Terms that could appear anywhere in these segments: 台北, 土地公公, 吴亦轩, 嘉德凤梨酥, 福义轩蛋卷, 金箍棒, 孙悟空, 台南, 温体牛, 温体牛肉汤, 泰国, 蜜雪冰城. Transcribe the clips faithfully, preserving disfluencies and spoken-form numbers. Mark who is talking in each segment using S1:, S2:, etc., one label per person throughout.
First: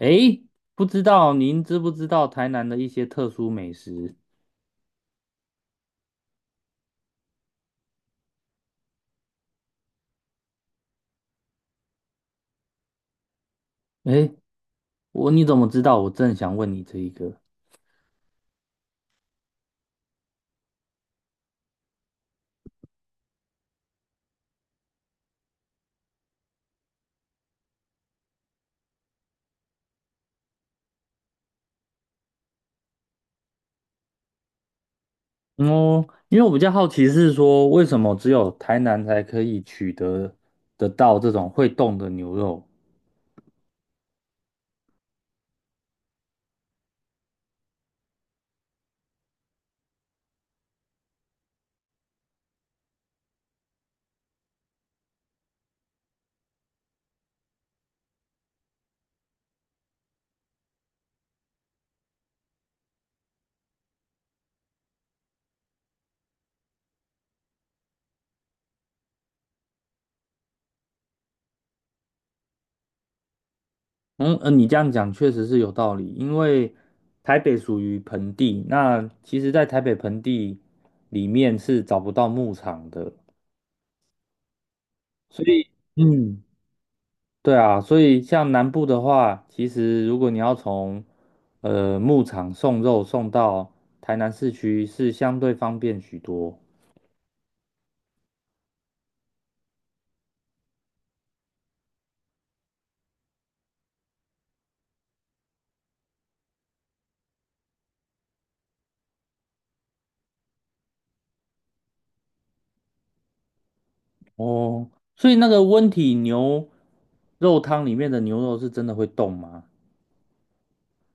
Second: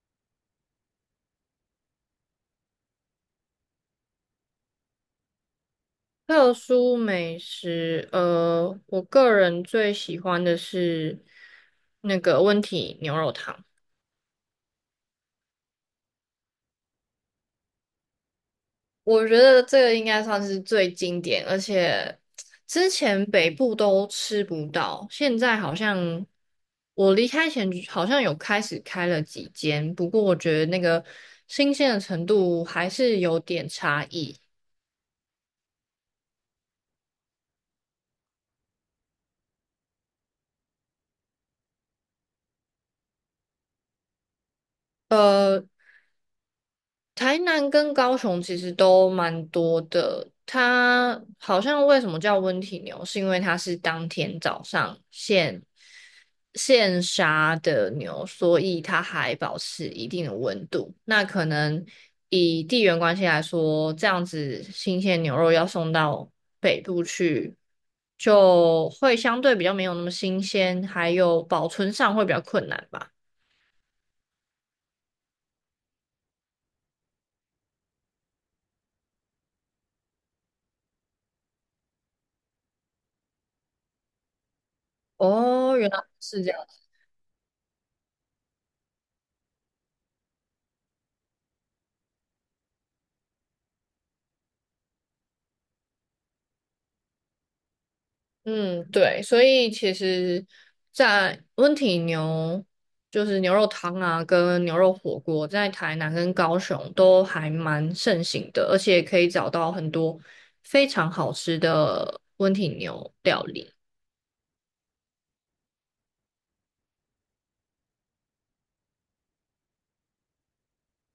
S1: 诶，不知道您知不知道台南的一些特殊美食？
S2: 特殊美食，呃，我个人最喜欢的是那个温体牛肉汤。
S1: 诶，我你怎么知道？我正想问你这一个。
S2: 我觉得这个应该算是最经典，而且之前北部都吃不到，现在好像我离开前好像有开始开了几间，不过我觉得那个新鲜的程度还是有点差异。
S1: 嗯哦，因为我比较好奇是说，为什么只有台南才可以取得得到这种会动的牛肉？
S2: 呃，台南跟高雄其实都蛮多的，它好像为什么叫温体牛，是因为它是当天早上现现杀的牛，所以它还保持一定的温度。那可能以地缘关系来说，这样子新鲜牛肉要送到北部去，就会相对比较没有那么新鲜，还有保存上会比较困难吧。
S1: 嗯，呃，你这样讲确实是有道理，因为台北属于盆地，那其实在台北盆地里面是找不到牧场的，所以
S2: 哦，原来
S1: 嗯，
S2: 是这样。
S1: 对啊，所以像南部的话，其实如果你要从呃牧场送肉送到台南市区，是相对方便许多。
S2: 嗯，对，所以其实，在温体牛就是牛肉汤啊，跟牛肉火锅，在台南跟高雄都还蛮盛行的，而且可以找到很多非常好吃的温体牛料理。
S1: 哦，所以那个温体牛肉汤里面的牛肉是真的会动吗？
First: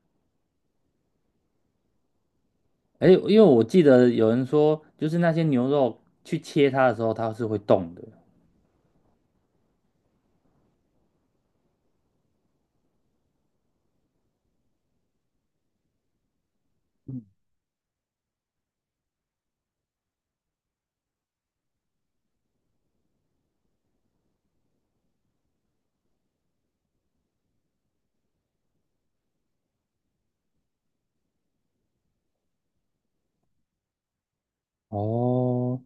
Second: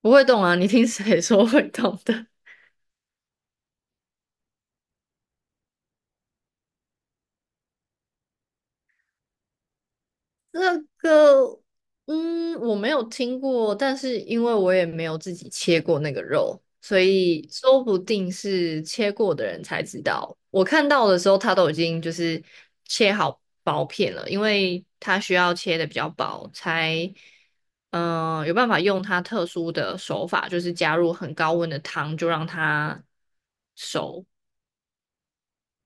S2: 不会动啊，你听谁说会动的？
S1: 哎，因为我记得有人说，就是那些牛肉去切它的时候，它是会动的。
S2: 这个，嗯，我没有听过，但是因为我也没有自己切过那个肉，所以说不定是切过的人才知道。我看到的时候，它都已经就是切好薄片了，因为它需要切的比较薄，才嗯、呃有办法用它特殊的手法，就是加入很高温的汤，就让它熟。
S1: 哦，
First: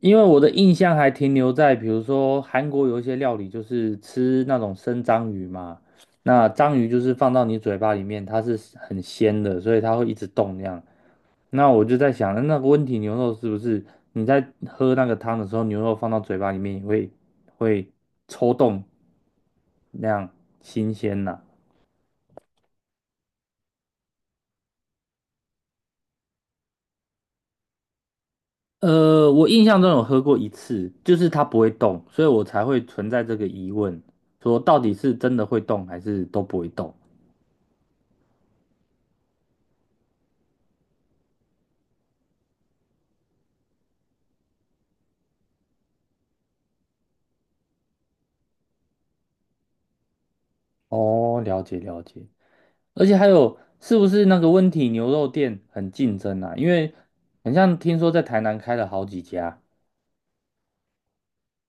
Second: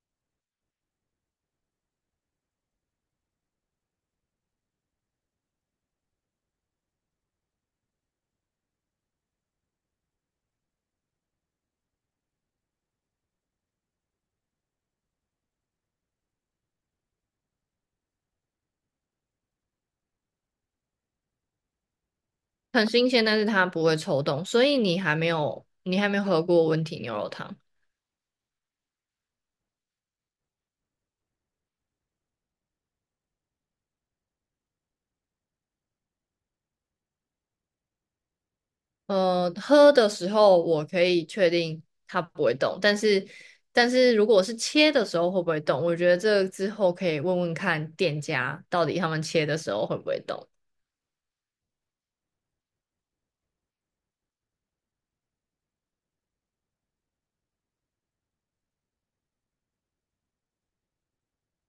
S1: 因为我的印象还停留在，比如说韩国有一些料理就是吃那种生章鱼嘛，那章鱼就是放到你嘴巴里面，它是很鲜的，所以它会一直动那样。那我就在想，那个温体牛肉是不是你在喝那个汤的时候，牛肉放到嘴巴里面也会会抽动那样新鲜呐、
S2: 很新鲜，但是它不会抽动，所以你还没有你还没有喝过温体牛肉汤。
S1: 呃，我印象中有喝过一次，就是它不会动，所以我才会存在这个疑问，说到底是真的会动还是都不会动。
S2: 呃，喝的时候我可以确定它不会动，但是但是如果是切的时候会不会动，我觉得这个之后可以问问看店家到底他们切的时候会不会动。
S1: 哦，了解了解，而且还有是不是那个温体牛肉店很竞争啊？因为很像听说在台南开了好几家。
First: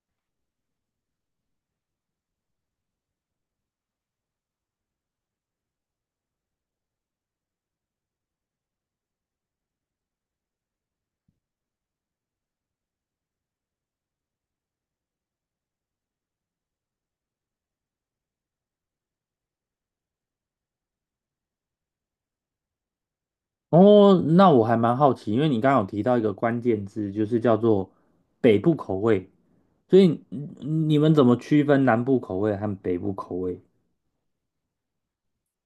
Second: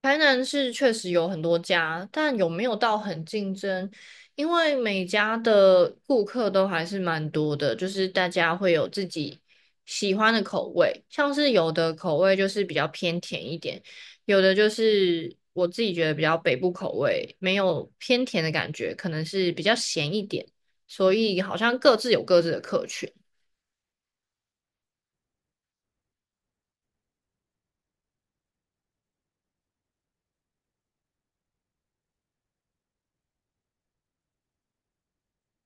S2: 台南是确实有很多家，但有没有到很竞争？因为每家的顾客都还是蛮多的，就是大家会有自己喜欢的口味，像是有的口味就是比较偏甜一点，有的就是我自己觉得比较北部口味，没有偏甜的感觉，可能是比较咸一点，所以好像各自有各自的客群。
S1: 哦，那我还蛮好奇，因为你刚刚有提到一个关键字，就是叫做北部口味，所以嗯你们怎么区分南部口味和北部口味？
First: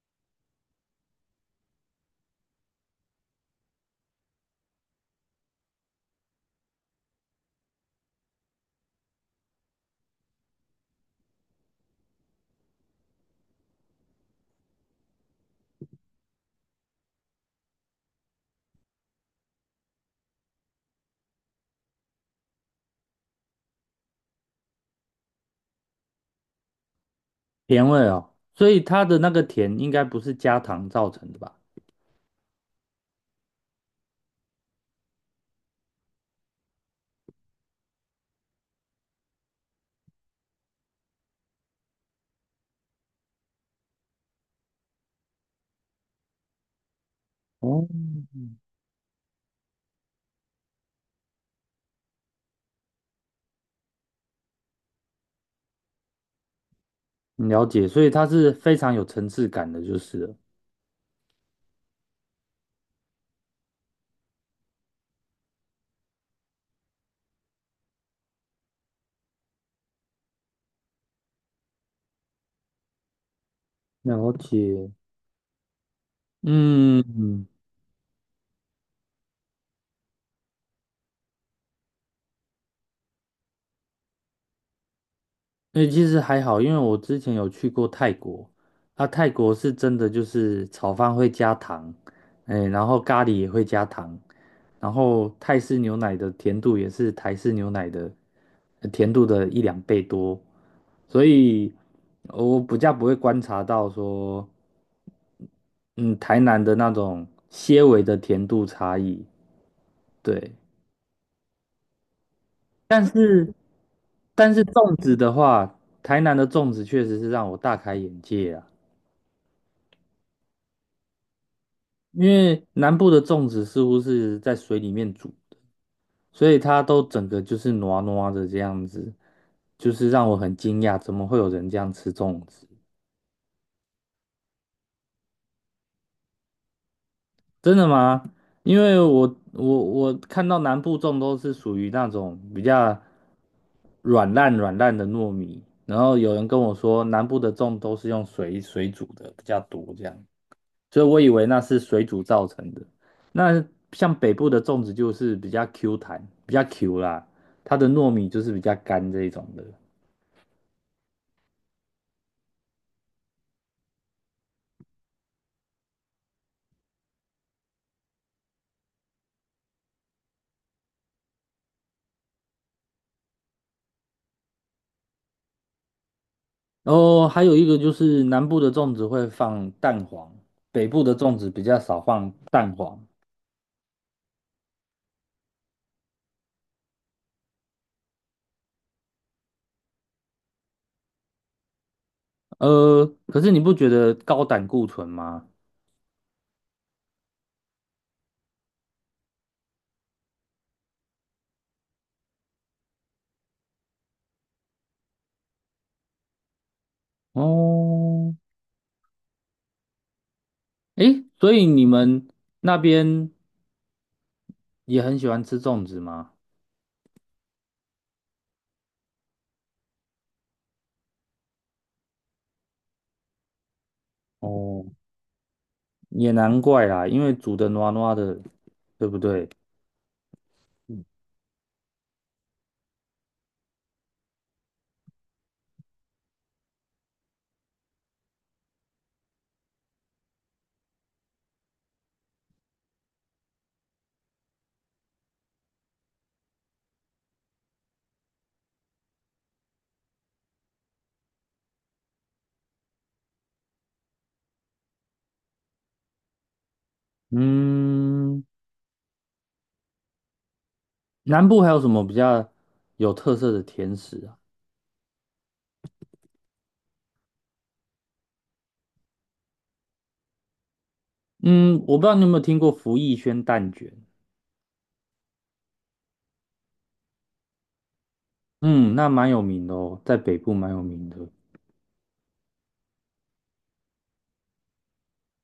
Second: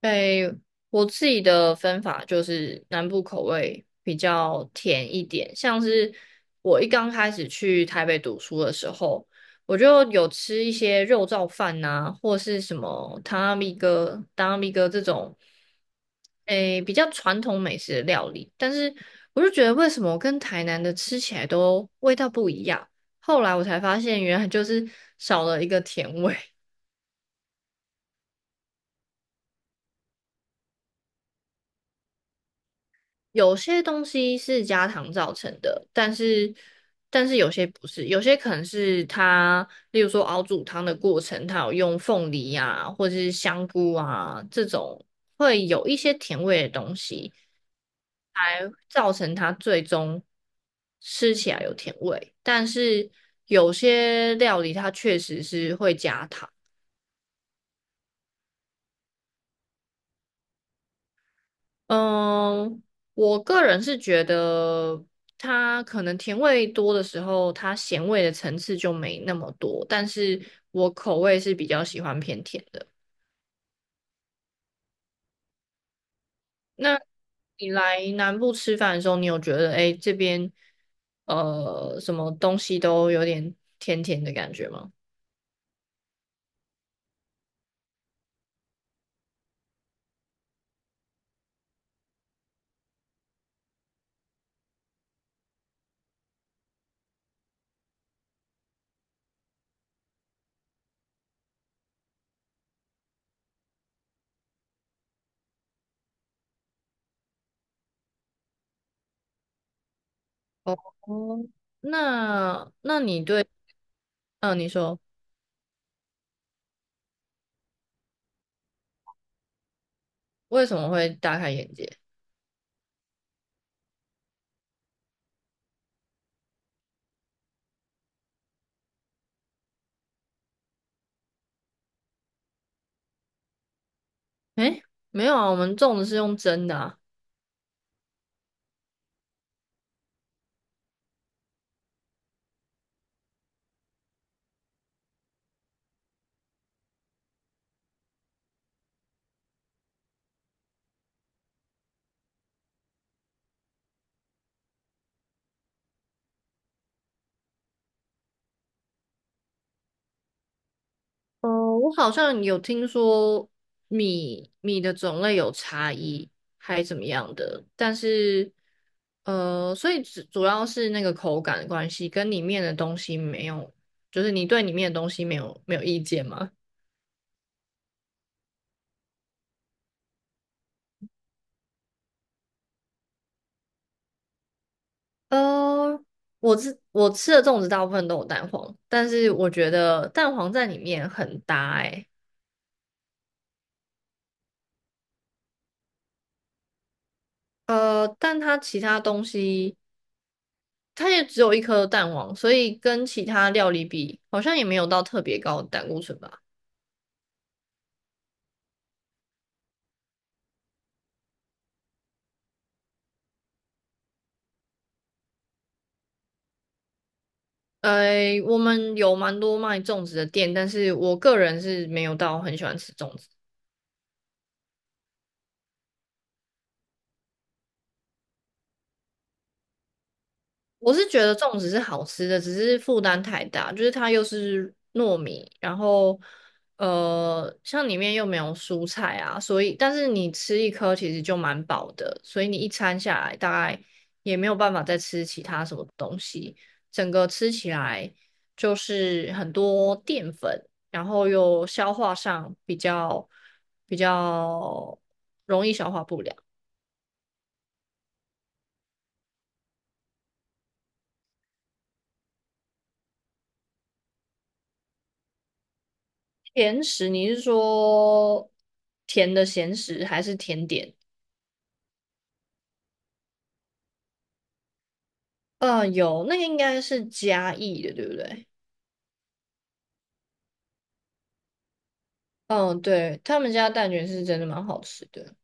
S2: 诶，我自己的分法就是南部口味比较甜一点，像是我一刚开始去台北读书的时候，我就有吃一些肉燥饭呐、或是什么汤阿米哥、汤阿米哥这种，诶，比较传统美食的料理，但是我就觉得为什么跟台南的吃起来都味道不一样，后来我才发现原来就是少了一个甜味。
S1: 甜味哦，所以它的那个甜应该不是加糖造成的吧？
S2: 有些东西是加糖造成的，但是但是有些不是，有些可能是它，例如说熬煮汤的过程，它有用凤梨啊，或者是香菇啊这种会有一些甜味的东西，
S1: 哦，
S2: 来造成它最终吃起来有甜味。但是有些料理它确实是会加糖。
S1: 了解，所以它是非常有层次感的，就是了。
S2: 嗯，我个人是觉得它可能甜味多的时候，它咸味的层次就没那么多，但是我口味是比较喜欢偏甜的。
S1: 了解，
S2: 那
S1: 嗯。
S2: 你来南部吃饭的时候，你有觉得哎诶这边呃什么东西都有点甜甜的感觉吗？
S1: 那其实还好，因为我之前有去过泰国，啊，泰国是真的就是炒饭会加糖，哎，然后咖喱也会加糖，然后泰式牛奶的甜度也是台式牛奶的呃甜度的一两倍多，所以呃我比较不会观察到说，嗯，台南的那种些微的甜度差异，对，
S2: 哦，那那
S1: 但
S2: 你对，
S1: 是但
S2: 嗯、
S1: 是
S2: 你
S1: 粽
S2: 说
S1: 子的话，台南的粽子确实是让我大开眼界啊。
S2: 为什么会大开眼界？
S1: 因为南部的粽子似乎是在水里面煮，所以它都整个就是糯糯的这样子，就是让我很惊讶，怎么会有人这样吃粽子？
S2: 哎，没有啊，我们粽子是用蒸的啊。
S1: 真的吗？因为我我我看到南部粽都是属于那种比较软烂软烂的糯米，然后有人跟我说南部的粽都是用水水煮的比较多这样。所以我以为那是水煮造成的。那像北部的粽子就是比较 Q 弹，比较 Q 啦，它的糯米就是比较干这一种的。
S2: 哦，我好像有听说米米的种类有差异，还怎么样的，但是呃，所以主主要是那个口感的关系，跟里面的东西没有，就是你对里面的东西没有没有意见吗？
S1: 然后还有一个就是南部的粽子会放蛋黄，北部的粽子比较少放蛋黄。
S2: 呃，我吃我吃的粽子大部分都有蛋黄，但是我觉得蛋黄在里面很搭欸。
S1: 呃，可是你不觉得高胆固醇吗？
S2: 呃，但它其他东西。它也只有一颗蛋黄，所以跟其他料理比，好像也没有到特别高的胆固醇吧。
S1: 哦，诶，所以你们那边也很喜欢吃粽子吗？
S2: 呃，我们有蛮多卖粽子的店，但是我个人是没有到很喜欢吃粽子。
S1: 哦，也难怪啦，因为煮的糯糯的，对不对？
S2: 我是觉得粽子是好吃的，只是负担太大，就是它又是糯米，然后呃，像里面又没有蔬菜啊，所以但是你吃一颗其实就蛮饱的，所以你一餐下来大概也没有办法再吃其他什么东西，整个吃起来就是很多淀粉，然后又消化上比较比较容易消化不良。
S1: 嗯，南部还有什么比较有特色的甜食啊？
S2: 甜食，你是说甜的咸食还是甜点？
S1: 嗯，我不知道你有没有听过福义轩蛋卷，
S2: 嗯，有，那个应该是嘉义的，对不对？
S1: 嗯，那蛮有名的哦，在北部蛮有名的。
S2: 嗯，对，他们家蛋卷是真的蛮好吃的。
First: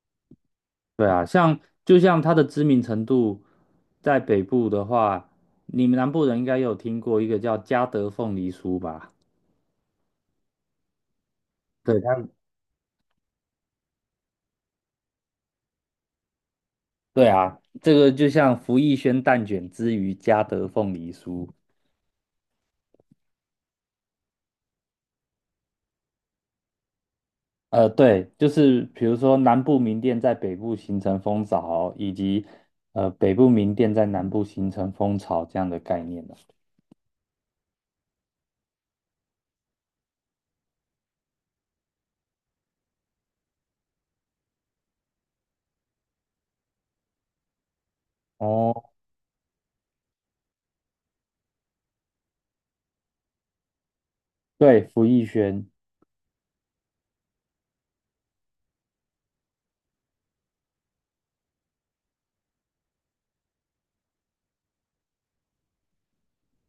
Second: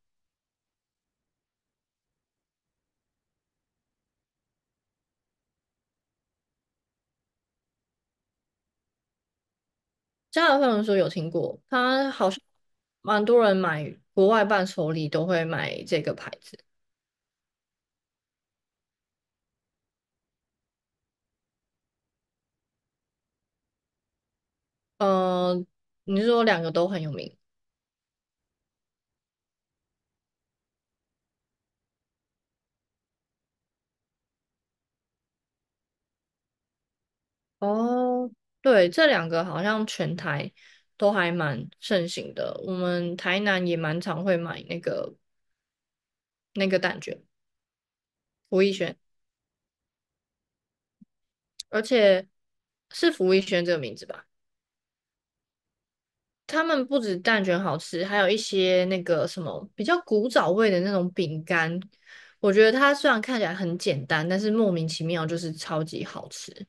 S1: 对啊，像就像它的知名程度，在北部的话，你们南部人应该有听过一个叫嘉德凤梨酥吧？
S2: 加拿大朋友说有听过，
S1: 对，
S2: 他
S1: 它
S2: 好像蛮多人买国外伴手礼都会买这个牌子。
S1: 对啊，这个就像福义轩蛋卷之于嘉德凤梨酥，
S2: 嗯，你是说两个都很有名？
S1: 呃，对，就是比如说南部民店在北部形成风潮，以及呃北部民店在南部形成风潮这样的概念呢。
S2: 哦，对，这两个好像全台都还蛮盛行的。我们台南也蛮常会买那个那个蛋卷，吴亦
S1: 哦，
S2: 轩。而且是福一轩这个名字吧？
S1: 对，福艺轩
S2: 他们不止蛋卷好吃，还有一些那个什么比较古早味的那种饼干。我觉得它虽然看起来很简单，但是莫名其妙就是超级好吃。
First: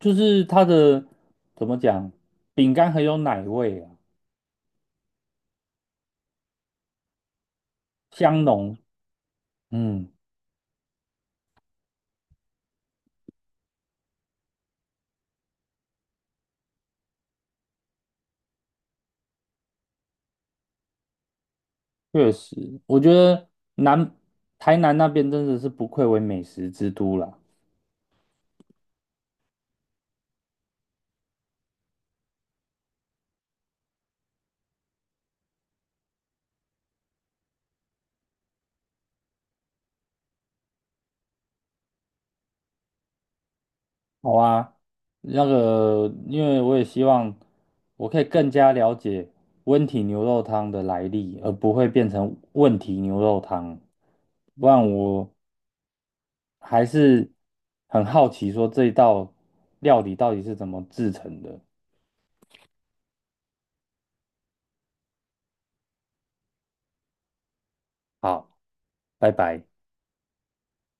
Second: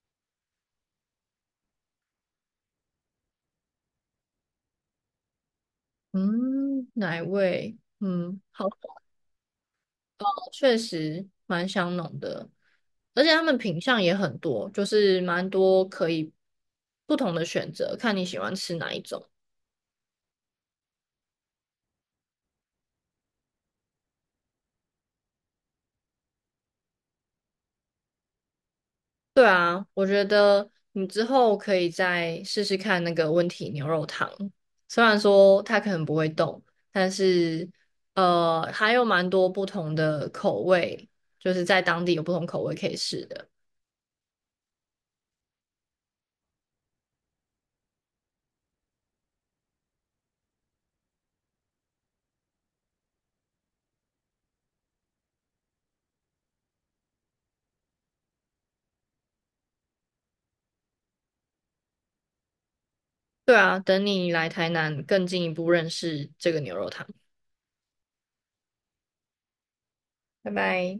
S1: 就是它的怎么讲，饼干很有奶味啊，
S2: 嗯，奶味，嗯，
S1: 香
S2: 好
S1: 浓。
S2: 像
S1: 嗯，
S2: 确实蛮香浓的，而且他们品相也很多，就是蛮多可以不同的选择，看你喜欢吃哪一种。
S1: 确实，我觉得南台南那边真的是不愧为美食之都啦。
S2: 对啊，我觉得你之后可以再试试看那个温体牛肉汤，虽然说它可能不会动，但是呃，还有蛮多不同的口味，就是在当地有不同口味可以试的。
S1: 好啊，那个，因为我也希望我可以更加了解温体牛肉汤的来历，而不会变成问题牛肉汤。不然我还是很好奇，说这一道料理到底是怎么制成的。
S2: 对啊，等你来台南更进一步认识这个牛肉汤。
S1: 好，拜拜。
S2: 拜拜。